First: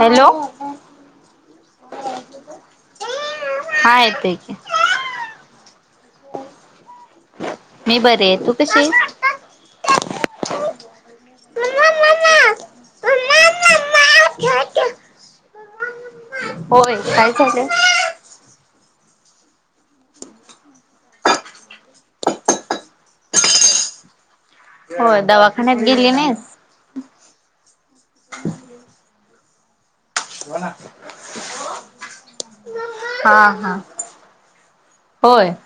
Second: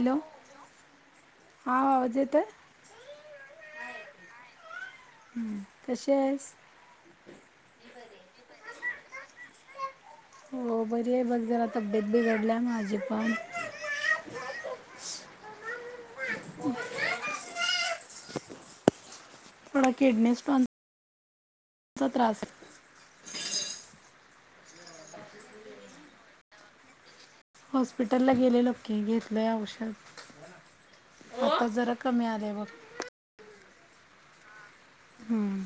Hello. हा आवाज येतोय. हा येतोय की हम्म कशी आहेस. मी बरी आहे तू कशी आहेस? हो बरीये बघ जरा तब्येत बिघडल्या माझी पण. हता [unintelligible] होय काय झालंय? थोडा किडनी स्टोन चा त्रासे. होय दवाखान्यात गेली नाहीस. हॉस्पिटल ला गेले लो की घेतलंय औषध. आता जरा कमी आलंय बघ हा हा. होय. हम्म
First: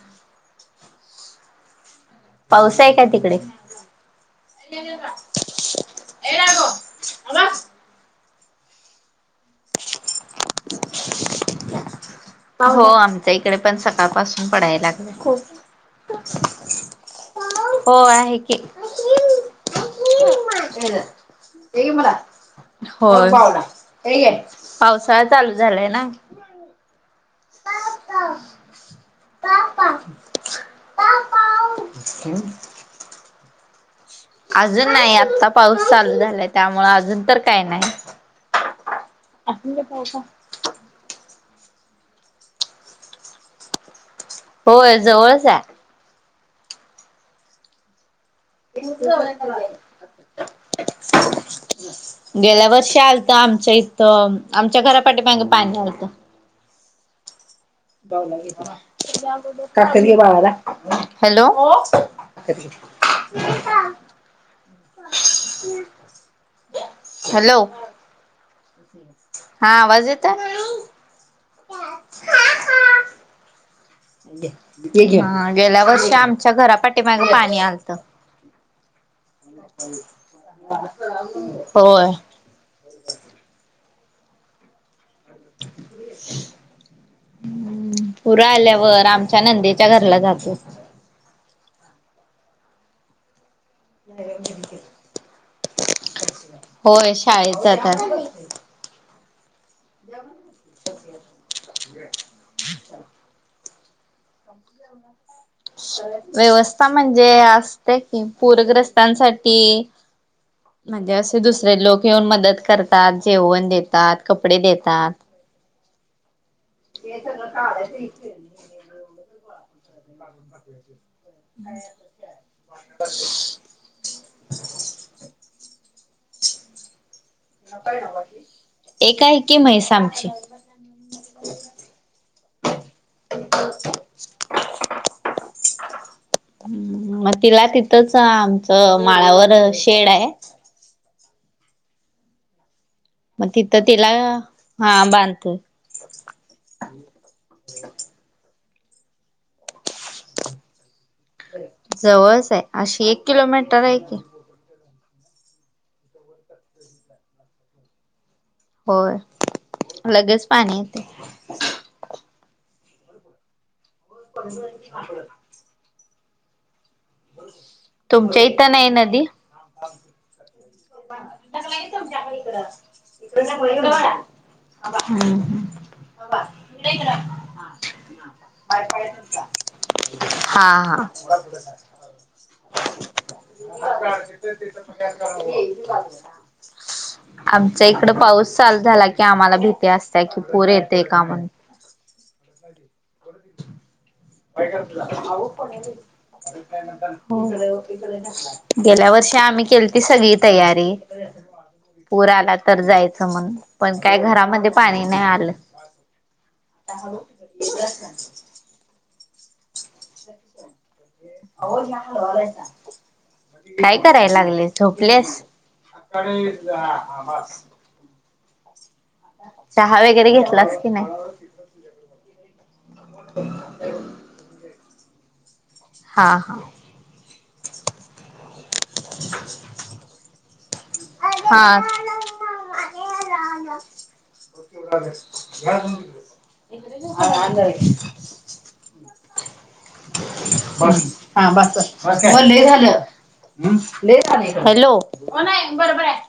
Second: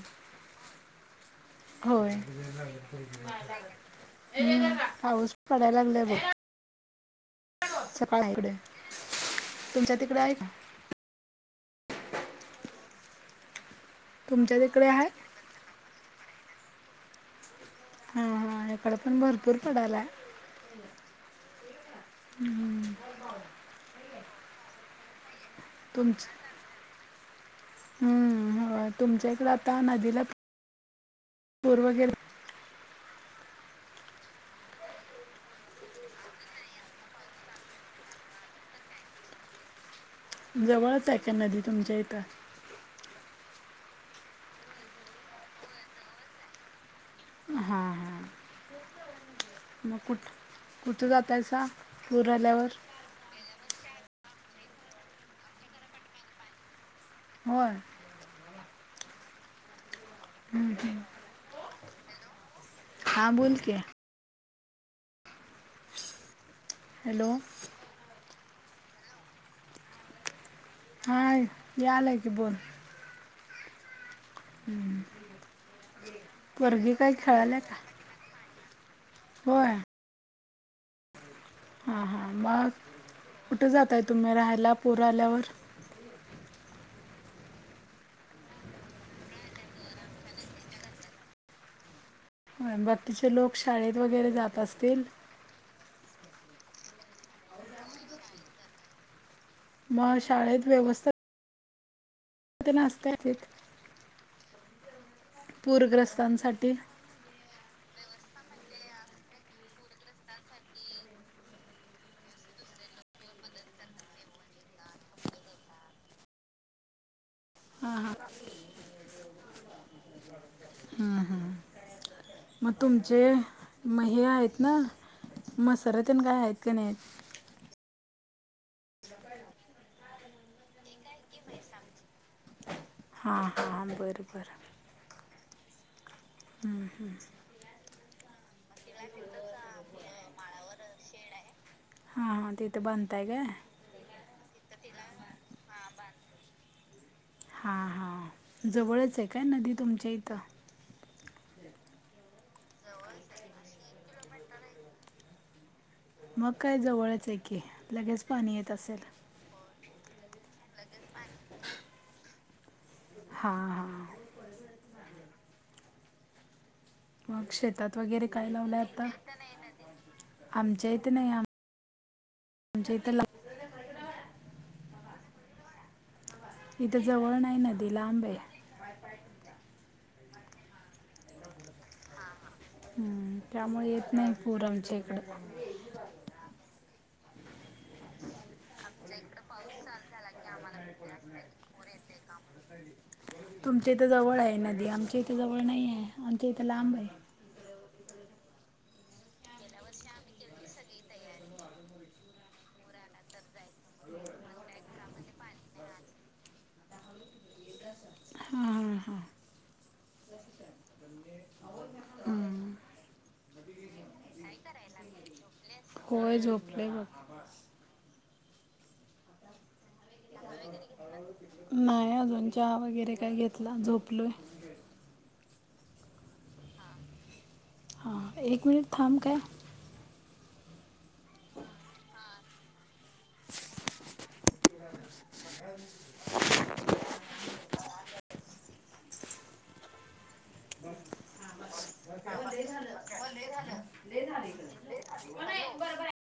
होय. पाऊस गो पडायला लागलाय आ [unintelligible] का इकडे तुमच्या तिकडे [unintelligible] हो आमच्या इकडे पण सकाळ पासून तुमच्या तिकडे पडायला आहे लागला खूप हो, हा आहे की! हा इकडे पण भरपूर पडायलाय हे मला हो पा हे ग [unintelligible] पावसाळा चालू झालाय ना. तुमच हम्म, तुमच्या इकडं आता नदीला पूर वगैरे अजून नाही, आत्ता पाऊस चालू झालाय, त्यामुळे अजून तर काय नाही. अस पाव का [unintelligible] जवळच आहे का नदी? तुमच्या इथं. होय जवळच आहे. हा हा [unintelligible] मग कुठ कुठं जातायसा पूर गेल्या आल्यावर वर्षी आलता. आमच्या इथ आमच्या घरापाठी मागे पाणी आलत. होय बऊलं [unintelligible] का बावाला हॅलो [unintelligible] हां, बोलकी ह [unintelligible] हॅलो! हा आवाज येत? हाय यायलाय की बोल गेल्या वर्षी, आमच्या घरा पोरगी काय पाठीमागे खेळाल्या पाणी का आलत. [inaudible] हा, होय. हा, मग कुठे जातय तुम्ही राहायला प आल्यावर.. ह पुरं आल्यावर, आमच्या नंदेच्या घरला जातो. बाकीचे लोक शाळेत वगैरे जात असतील. होय शाळेत जातात. मग शाळेत व्यवस्थित म्हे [unintelligible] ना असत [unintelligible] पूरग्रस्तांसाठी व्यवस्था म्हणजे असते कि, पूरग्रस्तांसाठी म्हणजे असे दुसरे लोक येऊन मदत करतात. जेवण देतात, कपडे देतात. ते ो कालेचच खेर [unintelligible] ब [inaudible] मग तुमचे म हे आहेत ना, मसरातन काय आहेत का नाही? एक आहे की, म्हैसा आमची. [inaudible] हा, हा, बरं, बरं मग तिला तिथंच, आमचं माळावर शेड आहे. हा, हा, ते मग तिथं तिला हा बांधतोय हा, हा, जवळच आहे काय नदी तुमच्या इथं? जवळच आहे, अशी एक किलोमीटर आहे की. मग काय जवळच आहे की, लगेच पाणी येत असेल. होय. लगेच पाणी येते. हा, हा [inaudible] मग शेतात वगैरे तुमच्या काय इथं लावलं नाही आता आमच्या इथे नाही आम- म आमच्या इकड इथं ला इडड [unintelligible] हम्म इथं जवळ नाही ह् नदी लांब आहे ह बाय हा हा हम्म त्यामुळे येत नाही पूर आमच्या इकड क ला [unintelligible] आमचा इकड पाऊस चालू झाला की आम्हाला भीती असत की पूर येतय का म्हण का ब इथं जवळ नाही आहे आमच्या इथं लांब आहे गेल्या वर्षी आम्ही केली त सगळी तयारी पूर आला तर जायचं म्हण पण काय घरामध्ये पाणी नाही आलं आता हां हां हां हम्म. [unintelligible] कराय लागले झोपलेस होय झोपले बघ चहा वगैरे घेतलास की नाही च वगैरे काय घेतला झोपलोय हा हा हा एक मिनिट थांब काय हा हा बसले झालं हॅलो कोण आहे बरोबर आहे